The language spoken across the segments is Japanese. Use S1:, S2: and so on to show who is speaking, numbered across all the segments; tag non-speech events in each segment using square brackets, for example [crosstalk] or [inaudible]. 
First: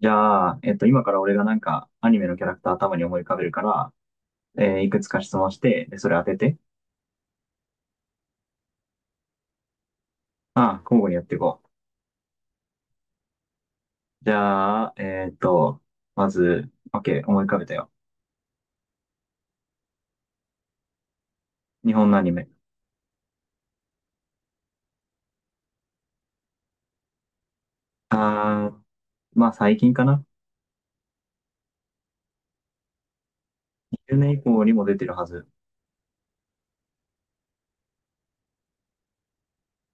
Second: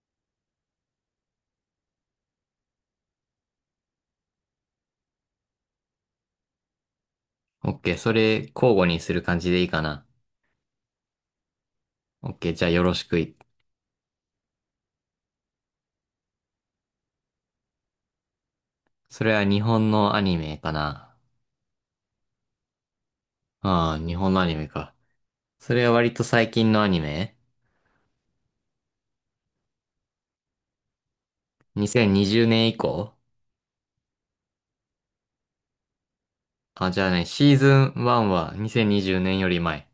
S1: じゃあ、今から俺がなんか、アニメのキャラクター頭に思い浮かべるから、いくつか質問して、で、それ当てて。
S2: オッケー、それ交互にする感じでいいかな。
S1: ああ、交互にやっていこう。
S2: オッケー、じゃあよろしくい。
S1: じゃあ、まず、OK、思い浮かべたよ。
S2: それは日本のアニメかな。
S1: 日本のアニメ。
S2: ああ、日本のアニメか。それは割と最近のアニメ。
S1: ああ、まあ最近かな。
S2: 2020 年以降？
S1: 20年以降にも出てるはず。
S2: あ、じゃあね、シーズン1は2020年より前。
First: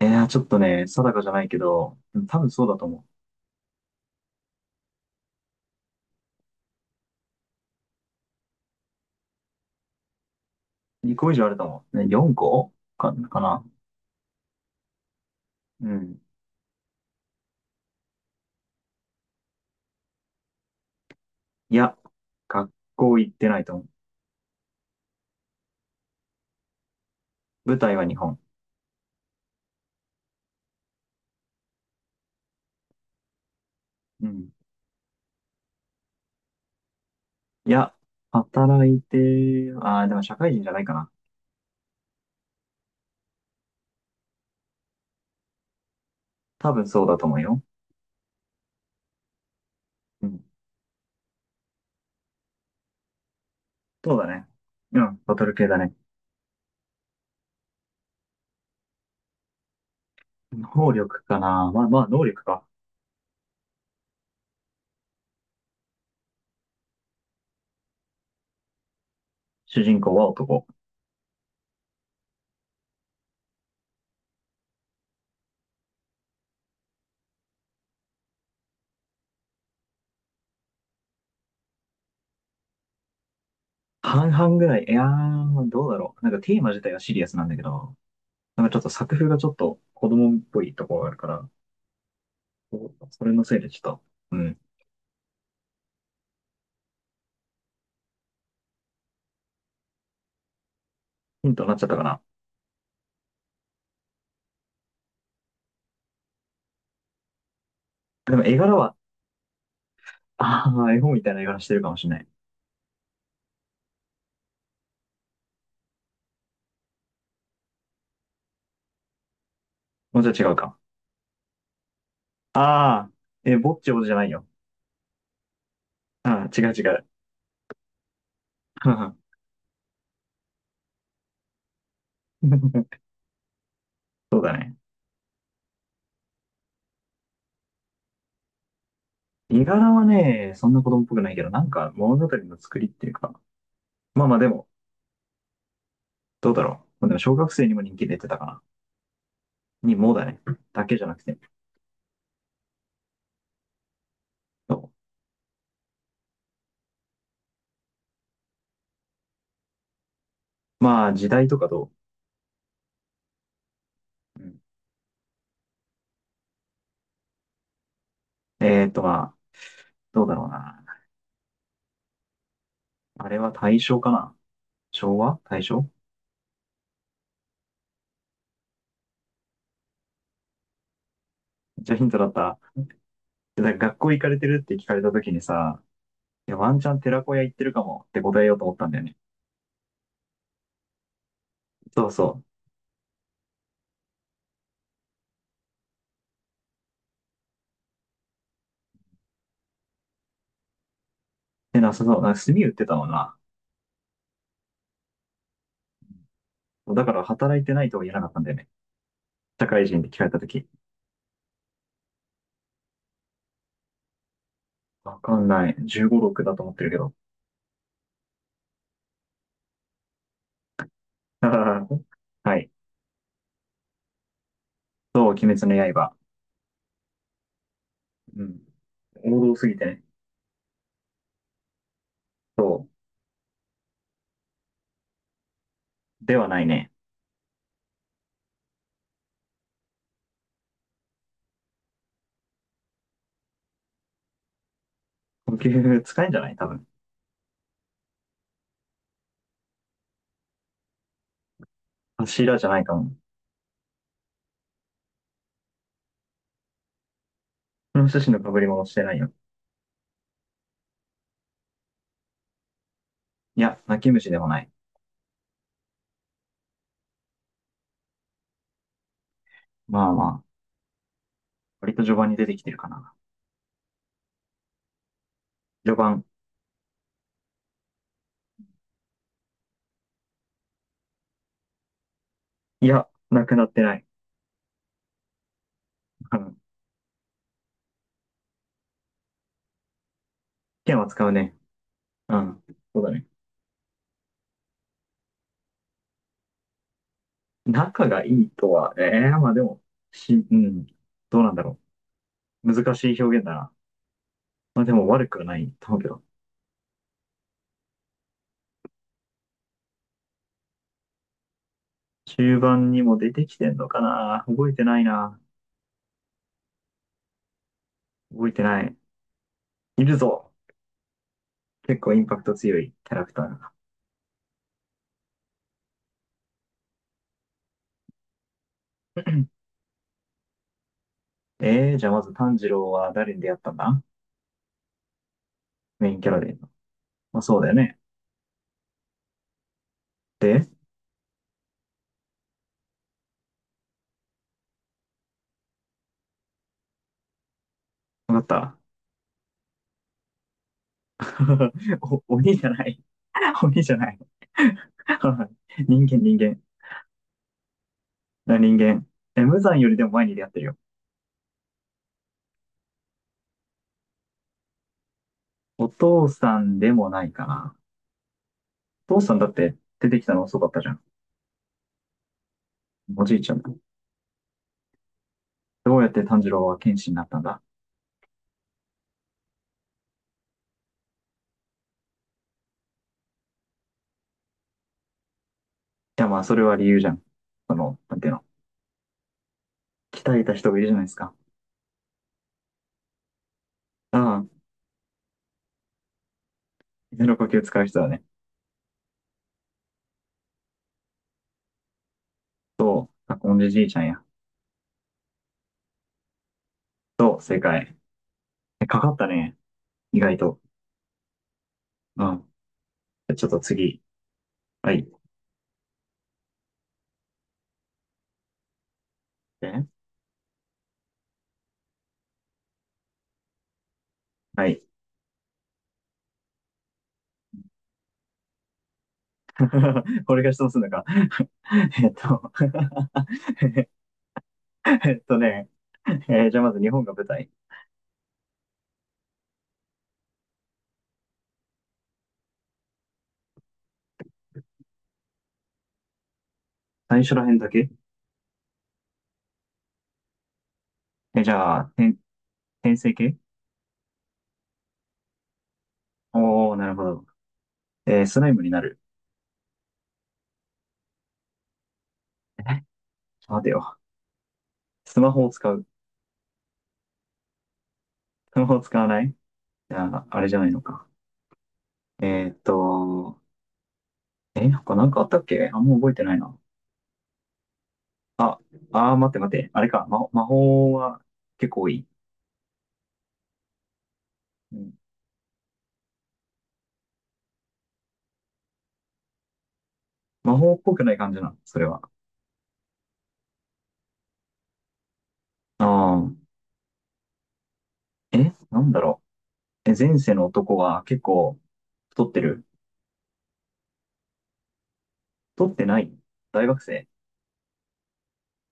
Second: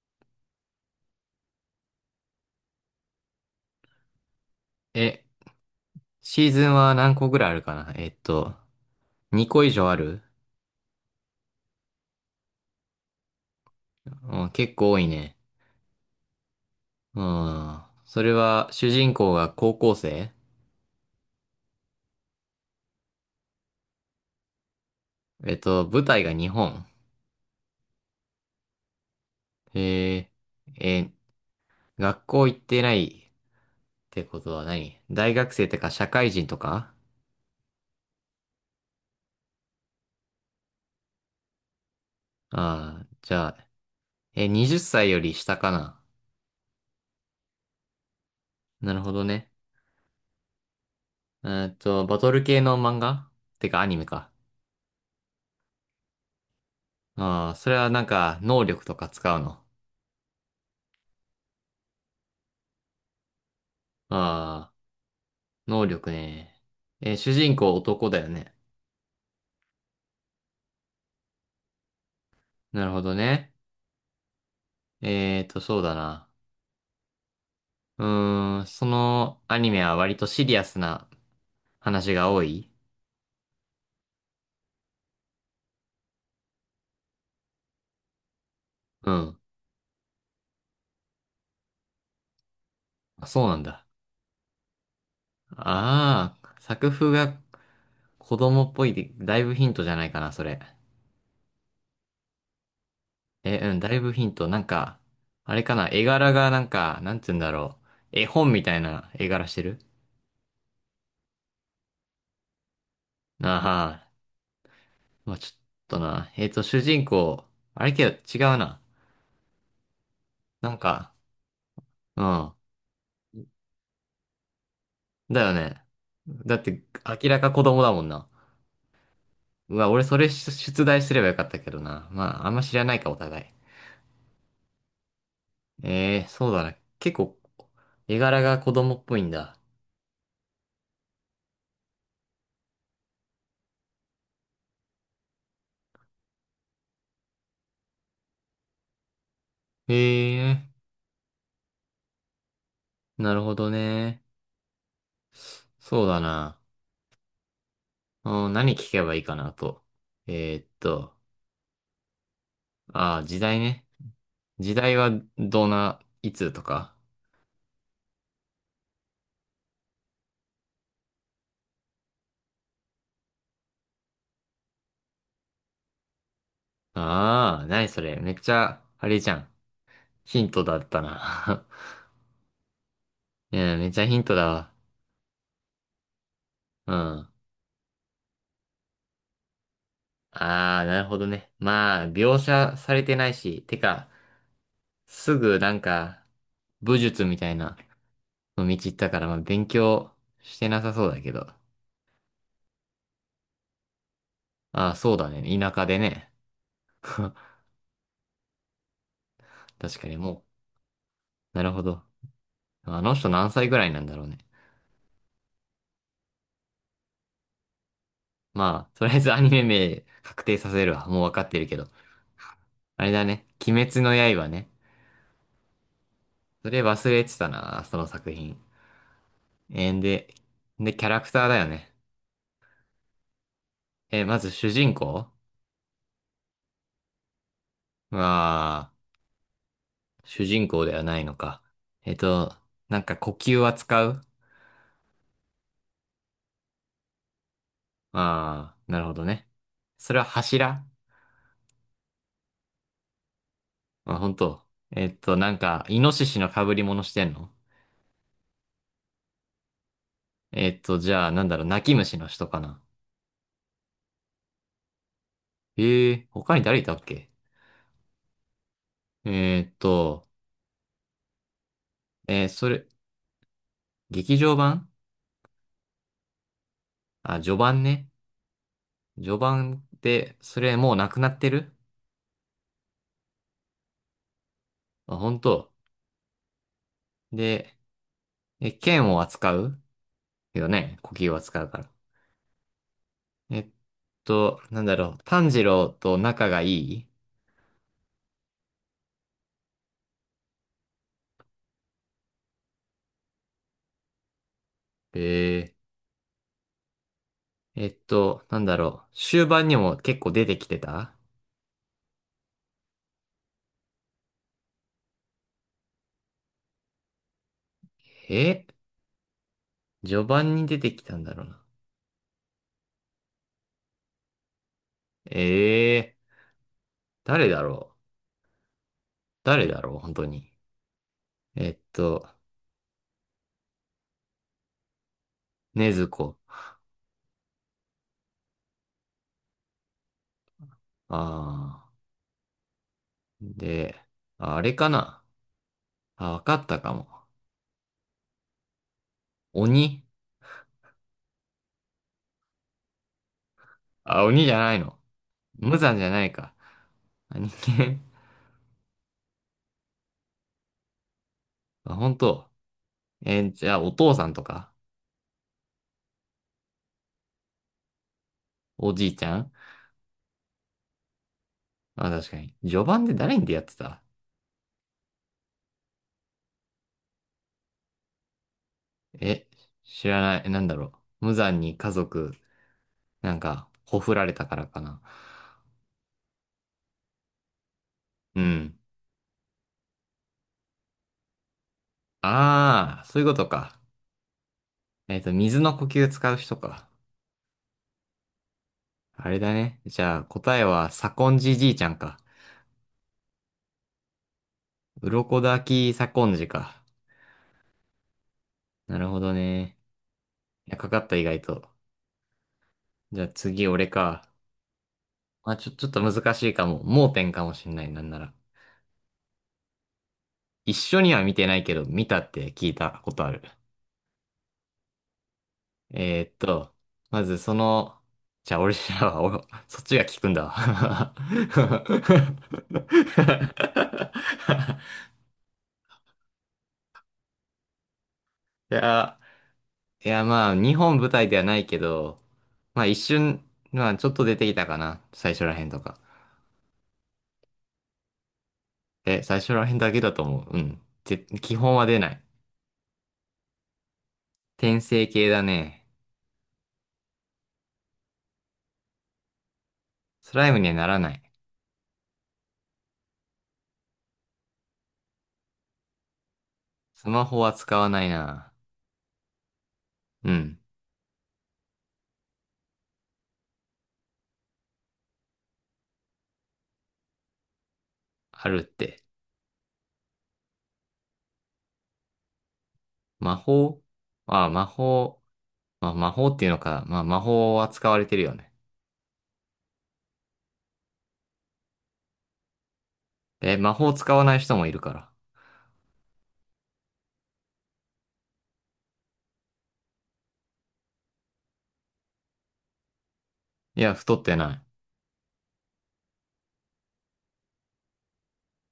S1: ちょっとね、定かじゃないけど、多分そうだと思
S2: え、シーズンは何個ぐらいあるかな。2個以上ある？
S1: う。2個以上あると思う。ね、4個かな。
S2: うん、結構多いね。
S1: うん。
S2: うん。それは主人公が高校生？
S1: いや、学校行ってないと思う。
S2: 舞台が日本。
S1: 舞台は日本。
S2: えー、えー、学校行ってない。て
S1: う
S2: こ
S1: ん。
S2: とは何？大学生とか社会人とか？
S1: いや、働いて、ああ、でも社会人じゃないかな。
S2: じゃあ、20歳より下かな。
S1: 多分そうだと思うよ。
S2: なるほどね。
S1: うん。
S2: バトル系の漫画、てかアニメ
S1: そうだ
S2: か。
S1: ね。うん、バトル系だね。
S2: ああ、それはなんか能力とか使うの？
S1: 能力かな。まあまあ、能力か。
S2: ああ、能力ね。主人公男だよね。
S1: 主人公は男。
S2: なるほどね。そうだな。そのアニメは割とシリアスな話が多い？
S1: 半々ぐらい。いやー、どうだろう。なんかテーマ自体はシリアスなんだけど、なんかちょっと
S2: う
S1: 作風が
S2: ん。
S1: ちょっと子供っぽいところがあるから、そうそ
S2: あ、
S1: れの
S2: そう
S1: せ
S2: な
S1: い
S2: ん
S1: でちょっ
S2: だ。
S1: と、うん、
S2: ああ、作風が子供っぽいで、だいぶヒントじゃないかな、それ。
S1: ヒントになっちゃったかな。
S2: え、うん、だいぶヒント。なんか、あれかな、絵柄がなんか、なんて言うんだろう。絵
S1: でも
S2: 本
S1: 絵
S2: み
S1: 柄
S2: たい
S1: は、
S2: な絵柄してる？
S1: ああ、絵本みたいな絵柄してるかもしれない。
S2: ああ、まあちょっとな。主人公、あれけど違うな。
S1: もうちょっと違う
S2: な
S1: か。
S2: んか、うん。
S1: ああ、ぼっちほどじゃないよ。
S2: だよね。
S1: あ
S2: だ
S1: あ、
S2: っ
S1: 違う違
S2: て、
S1: う。
S2: 明らか子供だもんな。
S1: [laughs]
S2: うわ、俺それ出題すればよかったけどな。まあ、あんま知らないか、お互い。
S1: そうだね。
S2: ええー、そうだな。結構、絵柄が子供っぽいんだ。
S1: 絵柄はね、そんな子供っぽくないけど、なんか物語の作りっていうか、まあまあでも、どうだろう。まあ、でも小学生にも人気出てたかな。
S2: へ
S1: にもだね。
S2: え、
S1: だけじゃなくて。
S2: なるほどね。
S1: そ
S2: そうだな。うん、何聞けばいいかなと。えーっ
S1: うまあ
S2: と、
S1: 時代とかど
S2: ああ、時代ね。
S1: う？うん。
S2: 時代はどんな、いつとか。
S1: まあ、どうだろうな。あれは大正かな。昭和大正。
S2: ああ、何それ。めっちゃ、あれじゃん。ヒントだったな。
S1: じゃあヒントだった。
S2: [laughs] う
S1: でだ
S2: ん、
S1: か
S2: め
S1: ら
S2: っ
S1: 学
S2: ちゃ
S1: 校
S2: ヒ
S1: 行
S2: ン
S1: か
S2: ト
S1: れ
S2: だ
S1: てるっ
S2: わ。
S1: て聞かれた時にさ、いやワンチ
S2: う
S1: ャン寺
S2: ん。
S1: 子屋行ってるかもって答えようと思ったんだよね。
S2: ああ、なるほどね。ま
S1: そ
S2: あ、
S1: う
S2: 描
S1: そう。
S2: 写されてないし、てか、すぐなんか、武術みたいなの道行ったから、まあ、勉強してなさそうだけど。
S1: で、なさそう。なんか炭売ってたもんな。
S2: ああ、そうだね。田舎でね。
S1: だから
S2: [laughs]
S1: 働いてないとは言えなかったんだよね。社会人
S2: 確
S1: って
S2: かに
S1: 聞かれた
S2: も
S1: 時。
S2: う、なるほど。あの人何歳ぐらいなんだろうね。
S1: わかんない。15、6だと思ってるけど。
S2: まあ、とりあえずアニメ名確定させるわ。もうわかってるけど。
S1: [laughs] はい。
S2: あれだね。鬼滅の刃ね。
S1: そう、鬼滅の刃。
S2: それ忘れてたな、その作
S1: う
S2: 品。
S1: ん。王道すぎて
S2: えー、
S1: ね。
S2: で、で、キャラクターだよね。
S1: そ
S2: まず主人公？
S1: う。ではないね。
S2: まあ、主人公ではないのか。えっと、なんか呼吸は使う？
S1: 呼吸使えんじゃない多分。
S2: ああー、なるほどね。それは柱？
S1: 柱じゃないかも。こ
S2: まあ、本当。なんか、イノシシの被り物してんの？
S1: の趣旨の被り物してないよ。
S2: じゃあ、なんだろう、泣き虫の人かな。
S1: いや、泣き虫でもない。
S2: 他に誰いたっけ？えっ
S1: まあ
S2: と、
S1: まあ、割と序盤に出てき
S2: そ
S1: てるか
S2: れ、
S1: な。
S2: 劇場版？
S1: 序盤。
S2: あ、序盤ね。序盤って、それもうなくなってる？
S1: いや、なくなってない。
S2: あ、本当。
S1: うん。
S2: で、剣を扱うよね。
S1: 剣は
S2: 呼
S1: 使
S2: 吸
S1: う
S2: を
S1: ね。
S2: 扱うから。
S1: うん。そうだね。
S2: えっなんだろう、炭治郎と仲がいい？
S1: 仲がいいとはね、ええまあでも、うん。どうなんだろう。難しい表現だな。まあでも悪くはない
S2: え
S1: と思うけど。
S2: なんだろう、終盤にも結構出てきてた？
S1: 中盤にも出てきてんのかな。覚えてないな。覚えて
S2: え
S1: ない。いる
S2: 序
S1: ぞ。
S2: 盤に出てきたんだろうな。
S1: 結構インパクト強いキャラクターが。
S2: ええ誰だろう、誰だろう、本当に。えっ
S1: じゃあま
S2: と、
S1: ず炭治郎は誰に出会ったんだ？
S2: ねず
S1: メインキャ
S2: こ。
S1: ラで。まあそうだよね。で、
S2: ああ。で、あれかな。あ、わかったかも。
S1: わかった。
S2: 鬼？
S1: [laughs] お、鬼じゃない。[laughs] 鬼じゃない。
S2: あ、鬼じゃないの。無
S1: [laughs]
S2: 惨じ
S1: 人
S2: ゃ
S1: 間、
S2: ない
S1: 人
S2: か。
S1: 間。
S2: あ、人間。
S1: あ人間。無惨よりでも前に出会ってるよ。
S2: [laughs] あ、本当。じゃあ、お父さんとか
S1: お父さんでもないかな。
S2: おじ
S1: お
S2: い
S1: 父
S2: ち
S1: さ
S2: ゃ
S1: んだっ
S2: ん？
S1: て出てきたの遅かったじゃん。
S2: あ、確かに。序盤で
S1: おじ
S2: 誰
S1: い
S2: に
S1: ちゃ
S2: 出
S1: ん。
S2: 会ってた？
S1: どうやって炭治郎は剣士になったんだ？
S2: え、知らない。なんだろう。無惨に家族、なんか、ほふられたからかな。
S1: や、まあ、それは理由じゃん。その、なんていう
S2: う
S1: の。
S2: ん。
S1: 鍛えた人がいるじゃないですか。
S2: ああ、そういうことか。
S1: ああ、
S2: 水の呼吸使う人か。
S1: 手の呼吸使う人はね。
S2: あれだね。じゃあ答えは左近ンじいちゃんか。
S1: と、コンジじいちゃんや。
S2: 鱗滝左近次か。
S1: と、正解。
S2: な
S1: か
S2: る
S1: かっ
S2: ほ
S1: た
S2: ど
S1: ね。
S2: ね。
S1: 意外と。
S2: いや、かかった意外と。
S1: うん。
S2: じゃあ
S1: じゃちょっと
S2: 次俺
S1: 次。
S2: か。
S1: はい。
S2: まあちょっと難しいかも。盲点かもしんないなんなら。
S1: え
S2: 一緒には見てないけど、見たって聞いたことある。
S1: はい。
S2: えーっと、まずその、じゃあ俺らは、[laughs] お。そっちが聞
S1: [laughs]
S2: くん
S1: これ
S2: だ
S1: が質問するのか。
S2: わ。
S1: [laughs] えっと [laughs]、えっとね。じゃあまず日本が舞台。
S2: [laughs] いや、いや、まあ、日本舞台ではないけど、まあ一瞬、まあちょっと出てきたかな。最初らへんとか。
S1: 最初ら辺だけ
S2: え、最初らへんだけだと思う。うん。
S1: じ
S2: 基
S1: ゃ
S2: 本
S1: あ、
S2: は出な
S1: 転
S2: い。
S1: 転生系。
S2: 転生系だね。
S1: おー、なるほど。スライムになる。
S2: スライムにはならない。
S1: ちょっと待てよ。スマホを使う。
S2: スマホは使わないな。
S1: スマホを使わない。じゃあ、
S2: う
S1: あれじ
S2: ん。
S1: ゃないのか。えーっと、他なんかあったっけ。あんま覚えてないな。
S2: あ
S1: あ、
S2: るって。
S1: 待って待って。あれか。魔法は結構多い。
S2: 魔法？ああ、魔
S1: うん、
S2: 法。まあ、魔法っていうのか。まあ、魔法は使われてるよね。
S1: 魔法っぽくない感じなの、それは。
S2: え、魔法使わない人もいるから。
S1: ああ、なんだろう。前世の男は結構太ってる。
S2: いや、太ってない。
S1: 太ってない。大学生。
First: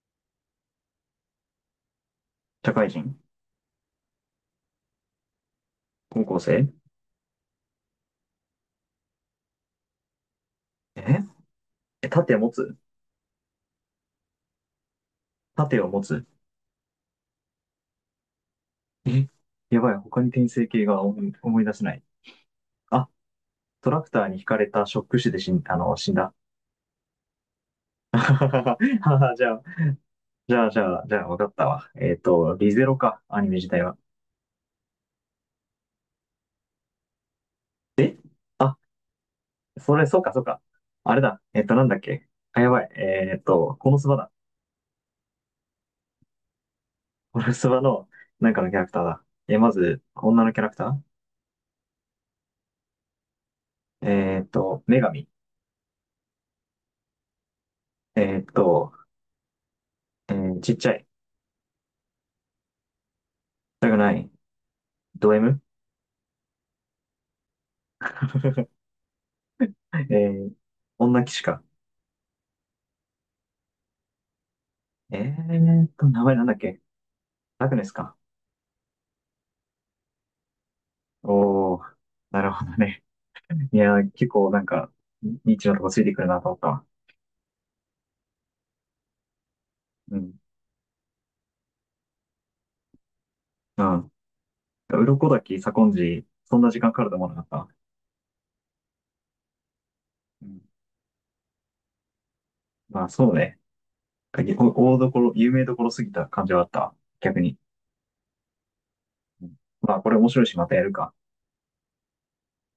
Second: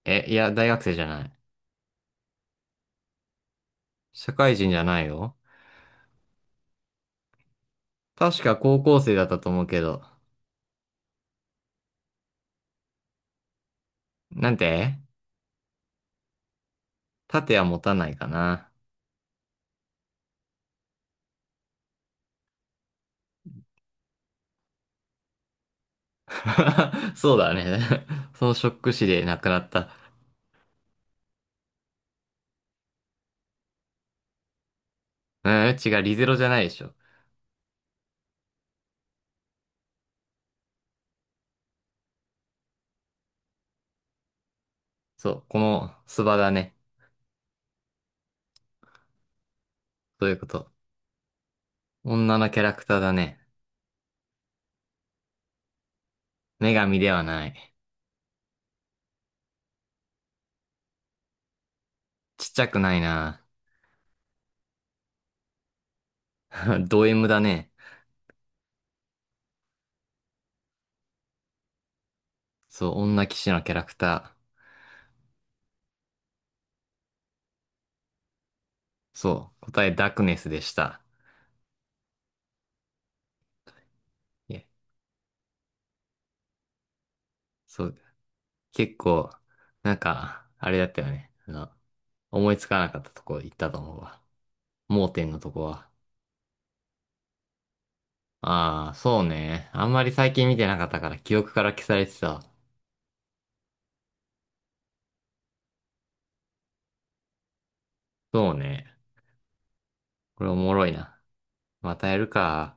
S2: え、いや、大学生じゃない。
S1: 社会人。
S2: 社会人じゃないよ。
S1: 高校生。
S2: 確か高校生だったと思うけど。
S1: ええ、盾持つ。
S2: なんて、
S1: 盾を持つ。
S2: 盾は持たないかな。
S1: え、やばい。他に転生系が思い出せない。あ、トラクターに引かれたショック死で死んだ。
S2: [laughs] そうだね。
S1: [laughs] は
S2: [laughs] そ
S1: は
S2: のショック死
S1: は
S2: で
S1: は。
S2: 亡
S1: じ
S2: く
S1: ゃ
S2: な
S1: あ、
S2: った。
S1: じゃあ、じゃあ、じゃあ、わかったわ。リゼロか、アニメ自体は。
S2: うん、違う、リゼロじゃないでしょ。
S1: あ、それ、そうか、そうか。あれだ。なんだっけ。あ、やばい。このスバだ。
S2: そう、このスバだね。
S1: このスバの、なんかのキャラクターだ。まず、
S2: そういう
S1: 女
S2: こ
S1: のキャラ
S2: と。
S1: クタ
S2: 女のキャラクターだね。
S1: ー。女神。
S2: 女神ではない。
S1: えっと、ちっちゃい。
S2: ちっちゃくないな。
S1: だがない。ド M？
S2: [laughs] ド M だね。
S1: [laughs] えー、女騎士か。
S2: そう、女騎士のキャラクター。
S1: え名前なんだっけ。ラグネスか。
S2: そう、答えダークネスでした。
S1: おー、なるほどね。いやー、結構、
S2: い
S1: なん
S2: え、
S1: か、ニッチなとこついてくるなと思ったわ。
S2: そう、結構、なん
S1: うん。
S2: か、あれだったよね。あの、思いつかなかったとこ行ったと
S1: う
S2: 思う
S1: ん。
S2: わ。盲
S1: 鱗
S2: 点のと
S1: 滝、
S2: こ
S1: 左
S2: は。
S1: 近寺、そんな時間かかると思わなかった。
S2: ああ、そうね。あんまり最
S1: う
S2: 近見
S1: ん。
S2: てなかったから記憶から消されてたわ。
S1: まあそうね。大どころ、有名どころすぎた感じはあった。逆に。
S2: そうね。
S1: うん。まあこれ面白
S2: こ
S1: い
S2: れお
S1: しまた
S2: も
S1: や
S2: ろ
S1: る
S2: い
S1: か。
S2: な。またやるか。